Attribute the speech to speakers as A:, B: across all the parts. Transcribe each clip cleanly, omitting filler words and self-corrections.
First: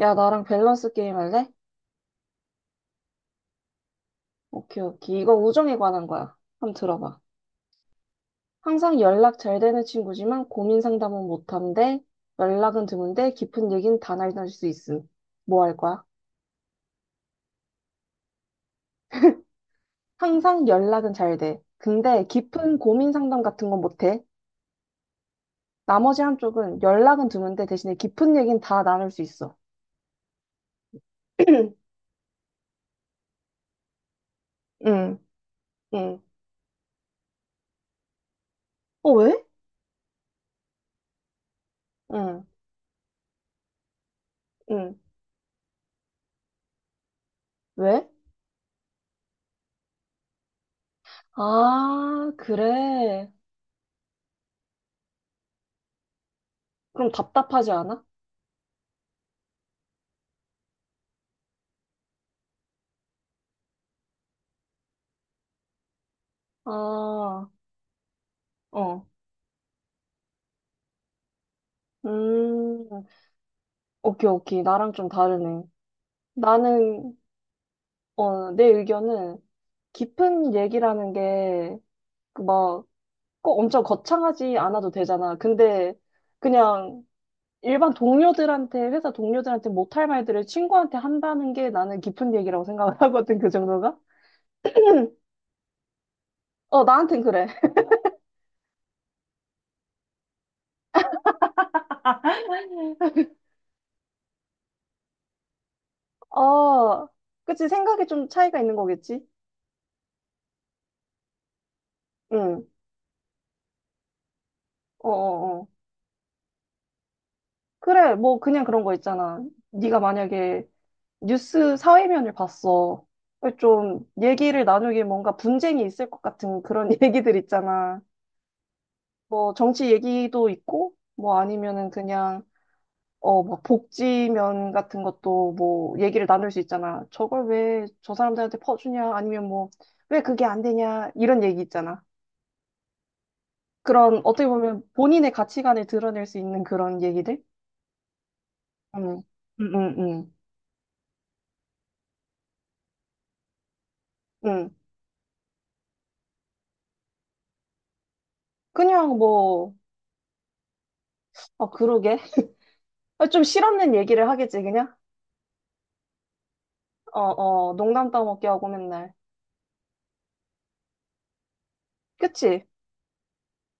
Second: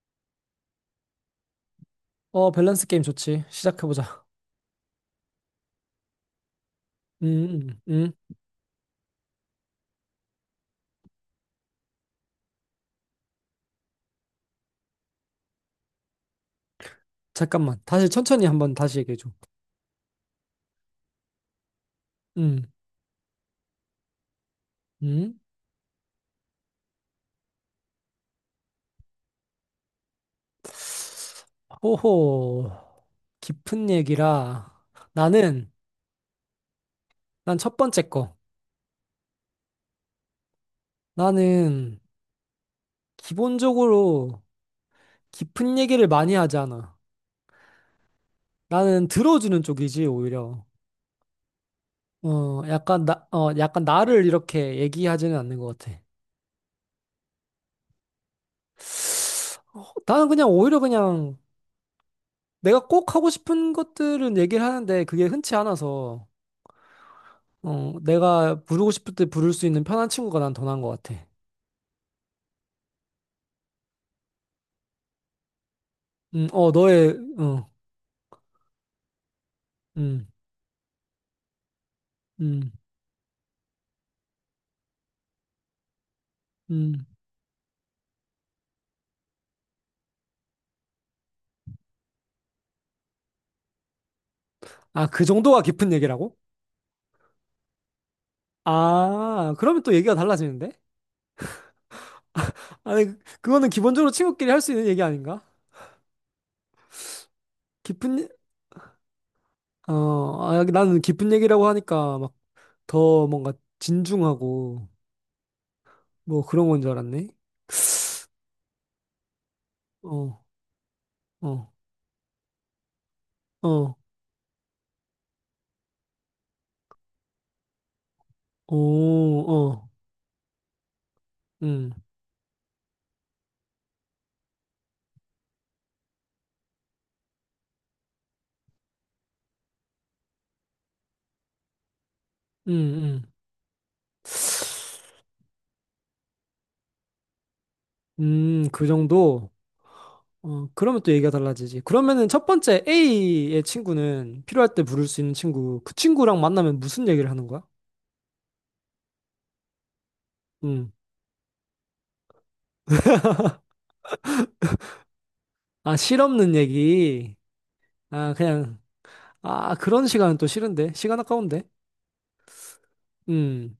A: 야, 나랑 밸런스 게임 할래?
B: 어, 밸런스 게임 좋지. 시작해보자.
A: 오케이, 오케이. 이거 우정에 관한 거야. 한번 들어봐.
B: 음, 음, 음.
A: 항상 연락 잘 되는 친구지만 고민 상담은 못한대, 연락은 드문데 깊은 얘기는 다 나눌 수 있음. 뭐 할 거야?
B: 잠깐만. 다시 천천히 한번 다시 얘기해줘.
A: 항상 연락은 잘 돼. 근데
B: 음,
A: 깊은 고민 상담 같은 건 못해.
B: 음.
A: 나머지 한쪽은 연락은 드문데 대신에 깊은 얘기는 다 나눌 수 있어.
B: 호호. 깊은 얘기라.
A: 응,
B: 나는,
A: 응.
B: 난 첫 번째 거.
A: 어, 왜?
B: 나는,
A: 응,
B: 기본적으로,
A: 응.
B: 깊은 얘기를 많이 하지 않아.
A: 왜?
B: 나는 들어주는 쪽이지, 오히려.
A: 아,
B: 약간,
A: 그래.
B: 약간 나를 이렇게 얘기하지는 않는 것 같아.
A: 그럼 답답하지 않아?
B: 나는 내가 꼭 하고 싶은 것들은 얘기를 하는데, 그게 흔치 않아서.
A: 아, 어.
B: 내가 부르고 싶을 때 부를 수 있는 편한 친구가 난 더 나은 것 같아.
A: 음, 오케이, 오케이. 나랑 좀 다르네.
B: 너의,
A: 나는,
B: 어,
A: 내 의견은
B: 음,
A: 깊은 얘기라는 게, 그
B: 음,
A: 막, 꼭 엄청 거창하지 않아도 되잖아. 근데, 그냥
B: 음.
A: 일반 동료들한테, 회사 동료들한테 못할 말들을 친구한테 한다는 게 나는 깊은 얘기라고 생각을 하거든, 그 정도가?
B: 아, 그 정도가 깊은 얘기라고?
A: 어, 나한텐 그래.
B: 아, 그러면 또 얘기가 달라지는데? 아니, 그거는 기본적으로 친구끼리 할 수 있는 얘기 아닌가?
A: 어, 그치. 생각이
B: 깊은,
A: 좀
B: 얘-
A: 차이가 있는 거겠지?
B: 어, 아, 나는 깊은 얘기라고 하니까 막
A: 응.
B: 더 뭔가 진중하고
A: 어어어.
B: 뭐 그런 건 줄 알았네.
A: 그래, 뭐, 그냥 그런 거 있잖아. 네가
B: 어,
A: 만약에
B: 어,
A: 뉴스 사회면을 봤어.
B: 어,
A: 좀 얘기를 나누길 뭔가 분쟁이 있을 것 같은 그런 얘기들 있잖아.
B: 오,
A: 뭐
B: 어,
A: 정치 얘기도 있고, 뭐 아니면은
B: 음,
A: 그냥 막 복지면 같은 것도 뭐 얘기를 나눌 수 있잖아. 저걸 왜 저 사람들한테 퍼주냐? 아니면 뭐 왜 그게 안 되냐? 이런 얘기 있잖아.
B: 음,
A: 그런 어떻게 보면 본인의 가치관을 드러낼 수 있는 그런 얘기들?
B: 음, 그
A: 음,
B: 정도?
A: 음, 음, 음.
B: 어, 그러면 또 얘기가 달라지지. 그러면은 첫 번째 A의 친구는
A: 음.
B: 필요할 때 부를 수 있는 친구. 그 친구랑 만나면 무슨 얘기를 하는 거야?
A: 그냥 뭐,
B: 음.
A: 아, 그러게. 아, 좀 실없는 얘기를 하겠지, 그냥?
B: 아, 실없는
A: 어,
B: 얘기.
A: 어, 농담
B: 아,
A: 떠먹기 하고
B: 그냥,
A: 맨날.
B: 아, 그런 시간은 또 싫은데. 시간 아까운데.
A: 그치?
B: 음.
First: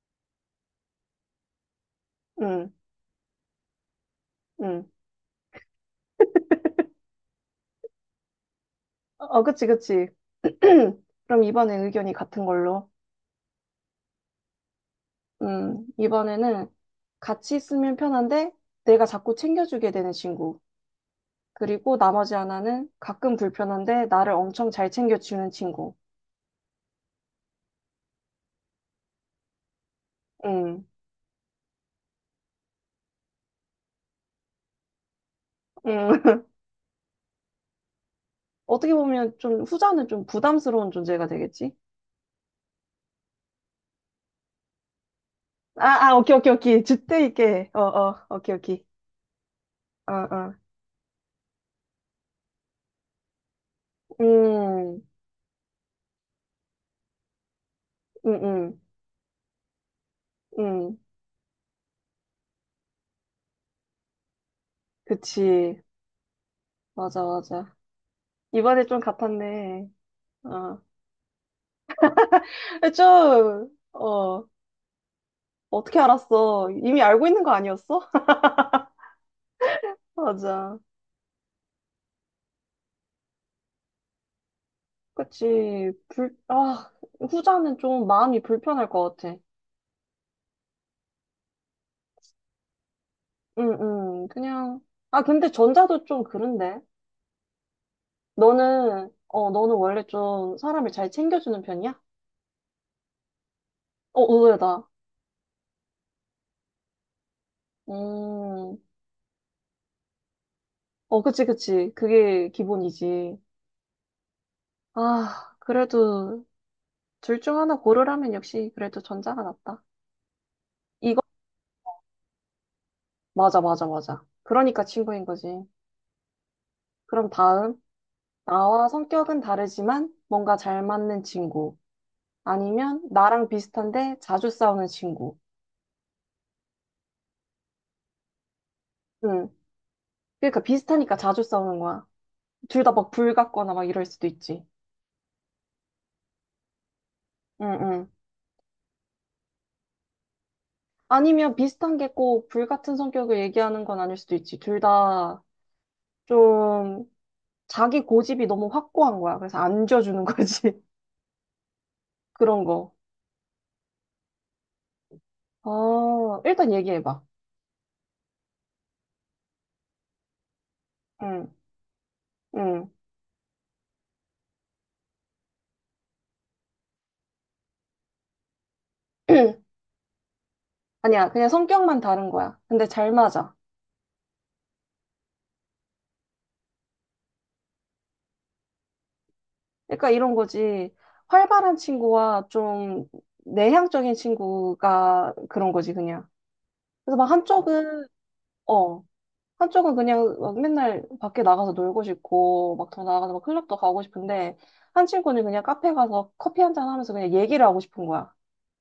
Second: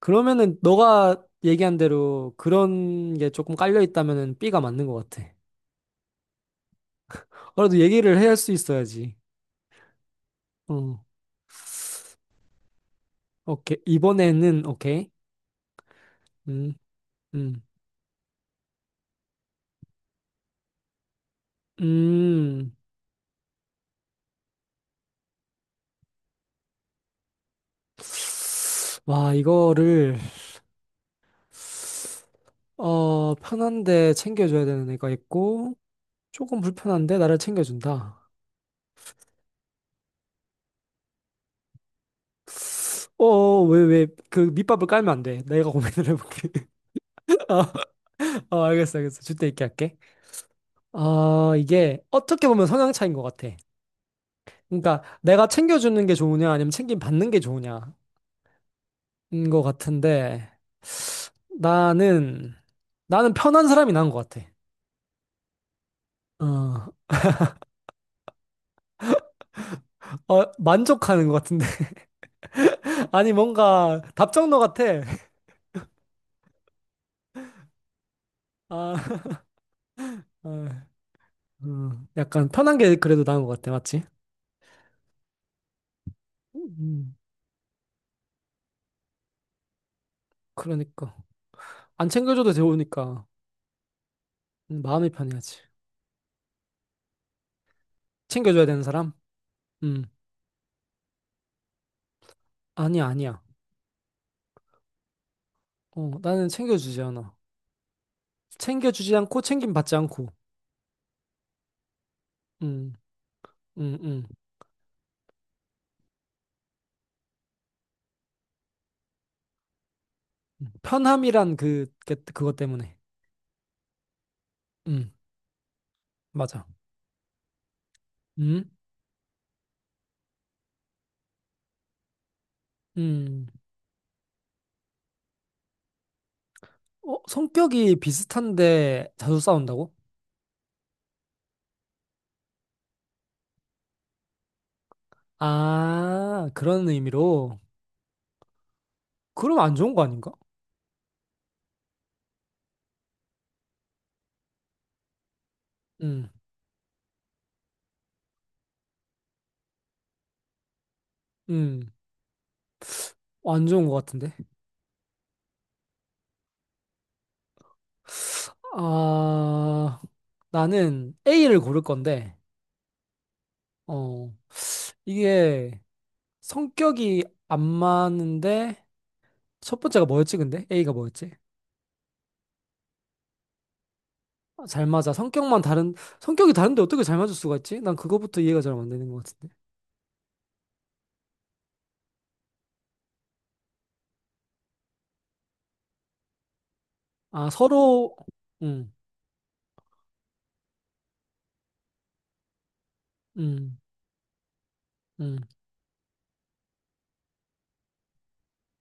B: 그러면은 너가 얘기한 대로
A: 응,
B: 그런 게 조금 깔려 있다면은 B가 맞는
A: 응.
B: 것 같아. 그래도 얘기를 해야 할 수 있어야지.
A: 어, 어, 그치, 그치.
B: 어,
A: 그럼 이번엔 의견이 같은 걸로.
B: 오케이. 오케이.
A: 이번에는
B: 음,
A: 같이
B: 음,
A: 있으면 편한데 내가 자꾸 챙겨주게 되는 친구. 그리고 나머지
B: 음.
A: 하나는 가끔 불편한데 나를 엄청 잘 챙겨주는 친구.
B: 와, 이거를.
A: 음,
B: 어, 편한데 챙겨줘야 되는 애가 있고,
A: 음.
B: 조금 불편한데 나를 챙겨준다.
A: 어떻게 보면 좀 후자는 좀 부담스러운 존재가 되겠지?
B: 어, 어, 왜, 그 밑밥을 깔면 안 돼. 내가
A: 아,
B: 고민을
A: 아, 오케이,
B: 해볼게.
A: 오케이, 오케이. 주태 있게. 어, 어, 오케이,
B: 어,
A: 오케이.
B: 알겠어. 줄 때 있게 할게.
A: 어, 어.
B: 아, 이게 어떻게 보면 성향 차이인 것 같아.
A: 음,
B: 그러니까 내가 챙겨주는 게 좋으냐, 아니면 챙김 받는 게 좋으냐인
A: 음, 음,
B: 것 같은데,
A: 음.
B: 나는, 나는 편한 사람이 나은 것 같아.
A: 그치.
B: 어,
A: 맞아, 맞아. 이번에 좀 같았네.
B: 어,
A: 어.
B: 만족하는 것 같은데.
A: 근데
B: 아니,
A: 좀,
B: 뭔가 답정너 같아.
A: 어떻게 알았어? 이미 알고 있는 거 아니었어?
B: 아, 어.
A: 맞아.
B: 약간 편한 게 그래도 나은 것 같아, 맞지?
A: 그치. 아,
B: 음,
A: 후자는 좀 마음이 불편할 것 같아.
B: 그러니까. 안 챙겨줘도 좋으니까
A: 응, 응. 그냥,
B: 마음이
A: 아, 근데
B: 편해야지.
A: 전자도 좀 그런데.
B: 챙겨줘야 되는
A: 너는,
B: 사람?
A: 어, 너는 원래
B: 음,
A: 좀 사람을 잘 챙겨주는 편이야?
B: 아니야.
A: 어, 의외다.
B: 어, 나는 챙겨주지 않아.
A: 음,
B: 챙겨주지 않고 챙김 받지 않고.
A: 어, 그치, 그치. 그게
B: 음,
A: 기본이지.
B: 음, 음.
A: 아, 그래도 둘 중 하나 고르라면 역시 그래도 전자가 낫다.
B: 음.
A: 이거,
B: 편함이란 게 그것 때문에.
A: 맞아, 맞아, 맞아. 그러니까
B: 음,
A: 친구인 거지.
B: 맞아.
A: 그럼 다음,
B: 음,
A: 나와 성격은 다르지만 뭔가 잘 맞는 친구. 아니면
B: 음.
A: 나랑 비슷한데 자주 싸우는 친구.
B: 어, 성격이 비슷한데 자주
A: 응.
B: 싸운다고?
A: 그러니까 비슷하니까 자주 싸우는 거야. 둘 다 막 불 같거나 막 이럴 수도 있지.
B: 아, 그런 의미로.
A: 응, 응.
B: 그럼 안 좋은 거 아닌가?
A: 아니면 비슷한 게 꼭 불 같은 성격을 얘기하는 건 아닐 수도 있지. 둘 다
B: 음,
A: 좀 자기 고집이 너무 확고한 거야. 그래서 안 줘주는 거지.
B: 음.
A: 그런 거.
B: 안 좋은 것 같은데.
A: 어, 일단 얘기해봐.
B: 아, 나는
A: 응,
B: A를 고를 건데,
A: 응.
B: 어, 이게 성격이 안 맞는데, 첫 번째가 뭐였지, 근데? A가
A: 아니야,
B: 뭐였지?
A: 그냥 성격만 다른 거야. 근데 잘 맞아.
B: 아, 잘 맞아. 성격이 다른데 어떻게 잘 맞을 수가 있지? 난 그거부터 이해가 잘 안 되는 것 같은데.
A: 그러니까 이런 거지. 활발한 친구와 좀 내향적인 친구가 그런 거지, 그냥. 그래서 막
B: 아, 서로, 음,
A: 어, 한쪽은 그냥 막 맨날 밖에 나가서 놀고 싶고, 막 더 나가서 막 클럽도
B: 음,
A: 가고 싶은데, 한
B: 음,
A: 친구는 그냥 카페 가서 커피 한 잔 하면서 그냥 얘기를 하고 싶은 거야.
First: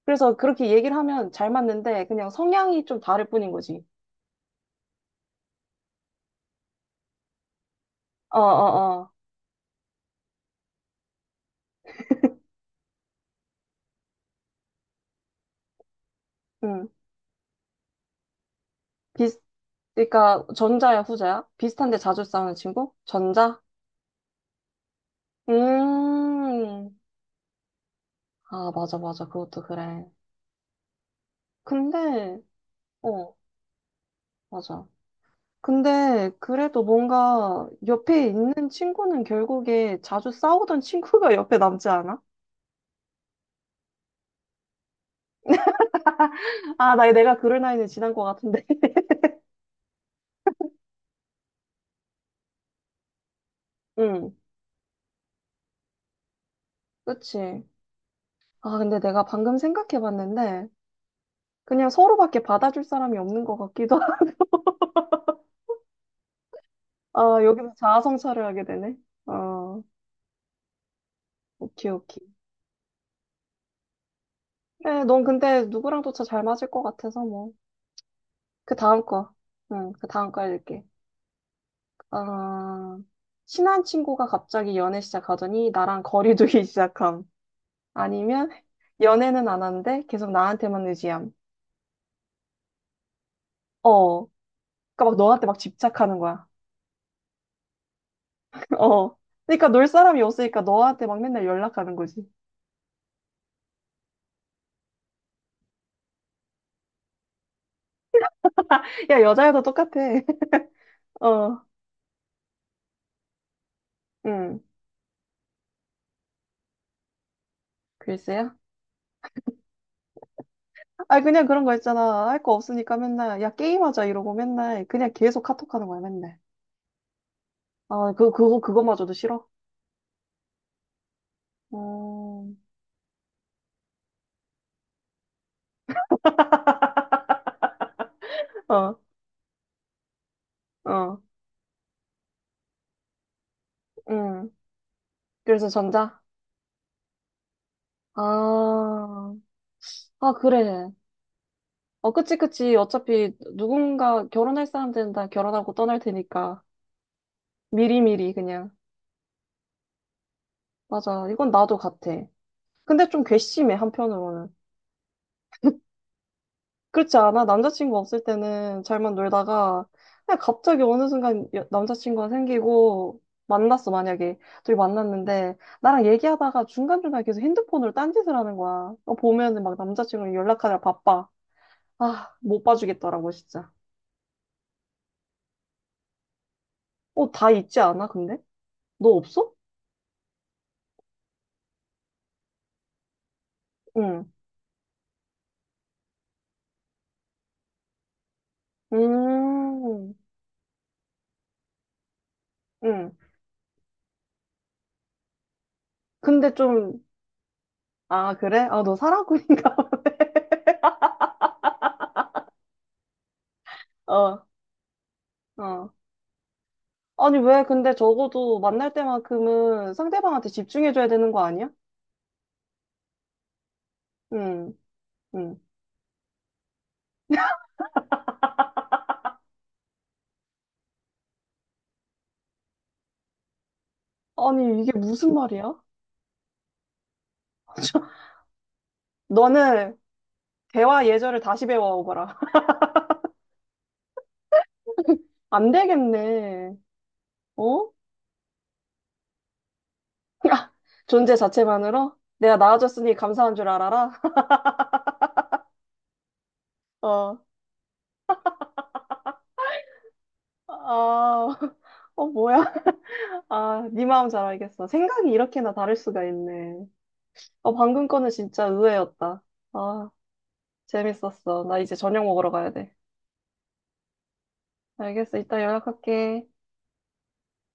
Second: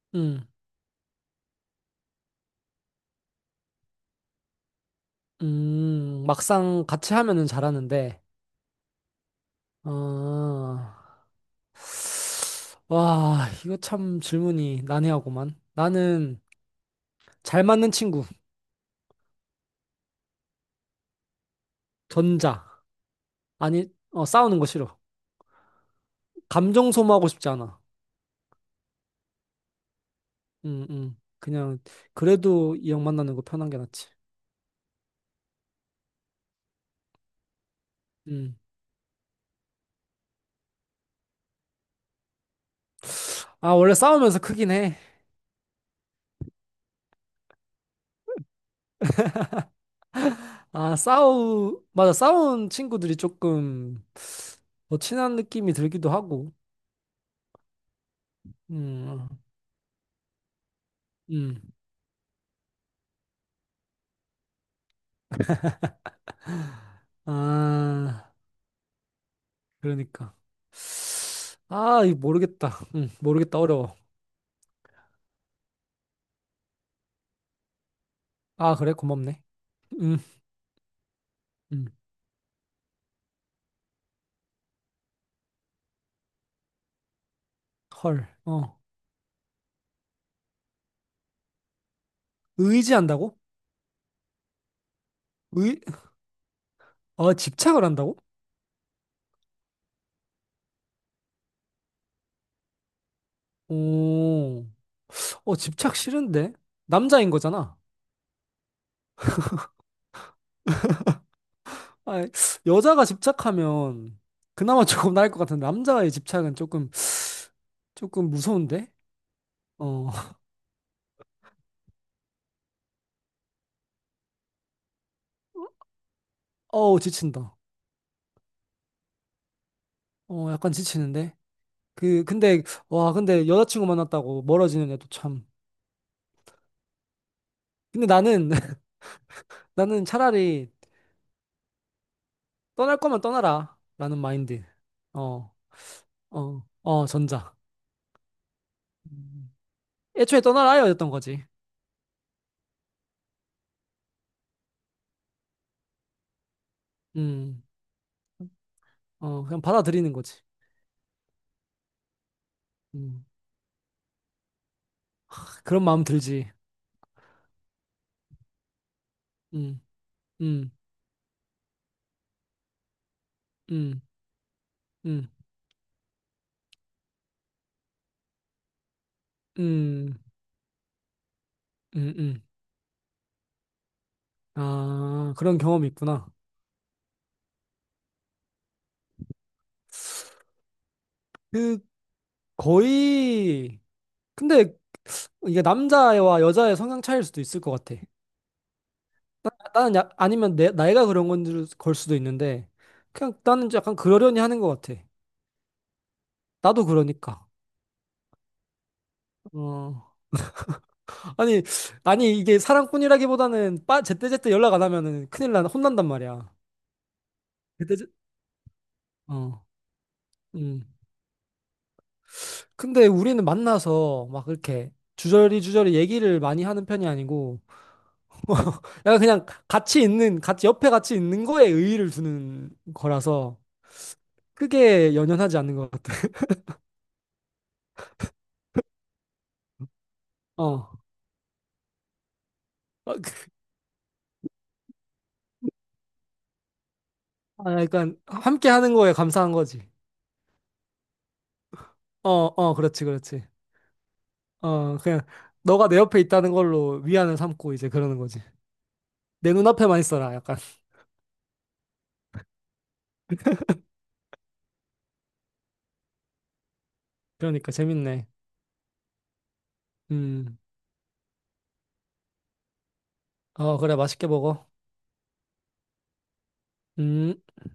A: 그래서
B: 음,
A: 그렇게 얘기를 하면 잘 맞는데, 그냥 성향이 좀 다를 뿐인 거지.
B: 막상 같이 하면은 잘하는데,
A: 어, 어, 어.
B: 아, 와, 이거 참 질문이 난해하구만. 나는
A: 음
B: 잘 맞는 친구.
A: 비슷, 그러니까 전자야, 후자야? 비슷한데 자주 싸우는
B: 전자.
A: 친구? 전자?
B: 아니, 어, 싸우는 거 싫어. 감정
A: 음.
B: 소모하고 싶지 않아.
A: 아, 맞아, 맞아. 그것도 그래.
B: 음, 음. 그냥,
A: 근데,
B: 그래도 이 형
A: 어,
B: 만나는 거 편한 게 낫지.
A: 맞아. 근데 그래도 뭔가 옆에
B: 음.
A: 있는 친구는 결국에 자주 싸우던 친구가 옆에 남지 않아?
B: 아, 원래 싸우면서 크긴 해.
A: 아, 나 내가 그럴 나이는 지난 것 같은데.
B: 맞아. 싸운 친구들이 조금
A: 응,
B: 더 친한 느낌이 들기도 하고.
A: 그치. 아, 근데 내가
B: 음,
A: 방금 생각해봤는데
B: 음.
A: 그냥 서로밖에 받아줄 사람이 없는 것 같기도. 아, 여기서
B: 아,
A: 자아성찰을 하게 되네. 어,
B: 그러니까.
A: 오케이,
B: 아, 이거
A: 오케이.
B: 모르겠다. 모르겠다. 어려워.
A: 그래, 넌 근데 누구랑 도차 잘 맞을 것 같아서 뭐. 그
B: 아, 그래?
A: 다음 거.
B: 고맙네.
A: 응, 그
B: 음,
A: 다음 거 읽을게.
B: 음.
A: 어, 친한 친구가 갑자기 연애 시작하더니 나랑 거리 두기 시작함.
B: 헐.
A: 아니면
B: 어.
A: 연애는 안 하는데 계속 나한테만 의지함.
B: 의지한다고?
A: 어. 그러니까 막 너한테 막
B: 의,
A: 집착하는 거야.
B: 어, 집착을 한다고?
A: 어. 그러니까 놀 사람이 없으니까 너한테 막 맨날 연락하는 거지.
B: 오. 어, 집착 싫은데? 남자인 거잖아.
A: 야, 여자애도 똑같아. 어.
B: 아, 여자가 집착하면
A: 응.
B: 그나마 조금 나을 것 같은데 남자의 집착은 조금
A: 글쎄요.
B: 무서운데? 어,
A: 아, 그냥 그런 거 있잖아. 할 거 없으니까 맨날, 야, 게임하자 이러고 맨날, 그냥 계속 카톡하는 거야, 맨날.
B: 어우 지친다.
A: 아, 그거마저도 싫어?
B: 어, 약간 지치는데. 그
A: 어,
B: 근데 와, 근데 여자친구 만났다고 멀어지는 애도 참. 근데 나는
A: 어,
B: 나는 차라리
A: 어,
B: 떠날 거면 떠나라라는
A: 음.
B: 마인드. 어,
A: 그래서 전자?
B: 전자.
A: 아,
B: 음.
A: 아,
B: 애초에 떠나라
A: 그래.
B: 였던 거지.
A: 어, 그치, 그치. 어차피 누군가 결혼할 사람들은 다 결혼하고 떠날 테니까.
B: 음,
A: 미리미리 그냥.
B: 어, 그냥 받아들이는 거지.
A: 맞아. 이건 나도 같아. 근데 좀
B: 음,
A: 괘씸해, 한편으로는.
B: 그런 마음 들지.
A: 그렇지 않아? 남자친구 없을 때는 잘만
B: 음,
A: 놀다가 그냥
B: 음.
A: 갑자기 어느 순간 남자친구가 생기고 만났어,
B: 음.
A: 만약에. 둘이
B: 음,
A: 만났는데 나랑 얘기하다가 중간중간에 계속 핸드폰으로 딴짓을 하는 거야. 어, 보면은 막
B: 음,
A: 남자친구랑 연락하느라 바빠.
B: 음,
A: 아,
B: 음.
A: 못 봐주겠더라고, 진짜.
B: 아, 그런 경험이 있구나.
A: 어, 다 있지 않아, 근데? 너 없어?
B: 그, 거의,
A: 응.
B: 근데 이게 남자와 여자의 성향 차이일 수도 있을 것 같아. 나는 야,
A: 음,
B: 아니면 나이가 그런 건 걸 수도 있는데,
A: 응.
B: 그냥 나는 약간 그러려니 하는 것 같아.
A: 근데
B: 나도
A: 좀,
B: 그러니까.
A: 아, 그래? 아, 너 사랑꾼인가?
B: 어. 아니, 아니, 이게 사랑꾼이라기보다는
A: 봐. 어,
B: 제때제때 연락 안 하면은 큰일 나,
A: 어.
B: 혼난단 말이야.
A: 아니, 왜? 근데
B: 제때제,
A: 적어도 만날
B: 어,
A: 때만큼은 상대방한테
B: 음.
A: 집중해줘야 되는 거 아니야?
B: 근데 우리는 만나서 막
A: 응,
B: 이렇게
A: 응.
B: 주저리주저리 얘기를 많이 하는 편이 아니고, 약간 그냥 같이 옆에 같이 있는 거에 의의를 두는 거라서
A: 아니, 이게
B: 크게
A: 무슨
B: 연연하지
A: 말이야?
B: 않는 것 같아.
A: 너는
B: 어.
A: 대화 예절을 다시 배워오거라.
B: 어, 그-
A: 안 되겠네.
B: 아,
A: 어?
B: 약간 함께 하는 거에 감사한 거지.
A: 존재 자체만으로?
B: 어,
A: 내가
B: 어, 그렇지,
A: 나아졌으니
B: 그렇지.
A: 감사한 줄 알아라.
B: 어, 그냥 너가 내 옆에 있다는 걸로
A: 어,
B: 위안을 삼고 이제 그러는 거지. 내 눈앞에만 있어라, 약간.
A: 아, 어, 뭐야? 아, 네 마음 잘 알겠어. 생각이 이렇게나 다를 수가 있네.
B: 그러니까
A: 어, 방금
B: 재밌네.
A: 거는 진짜 의외였다. 아,
B: 음.
A: 재밌었어. 나 이제 저녁 먹으러 가야 돼.
B: 어, 그래, 맛있게 먹어.
A: 알겠어. 이따 연락할게.
B: 음.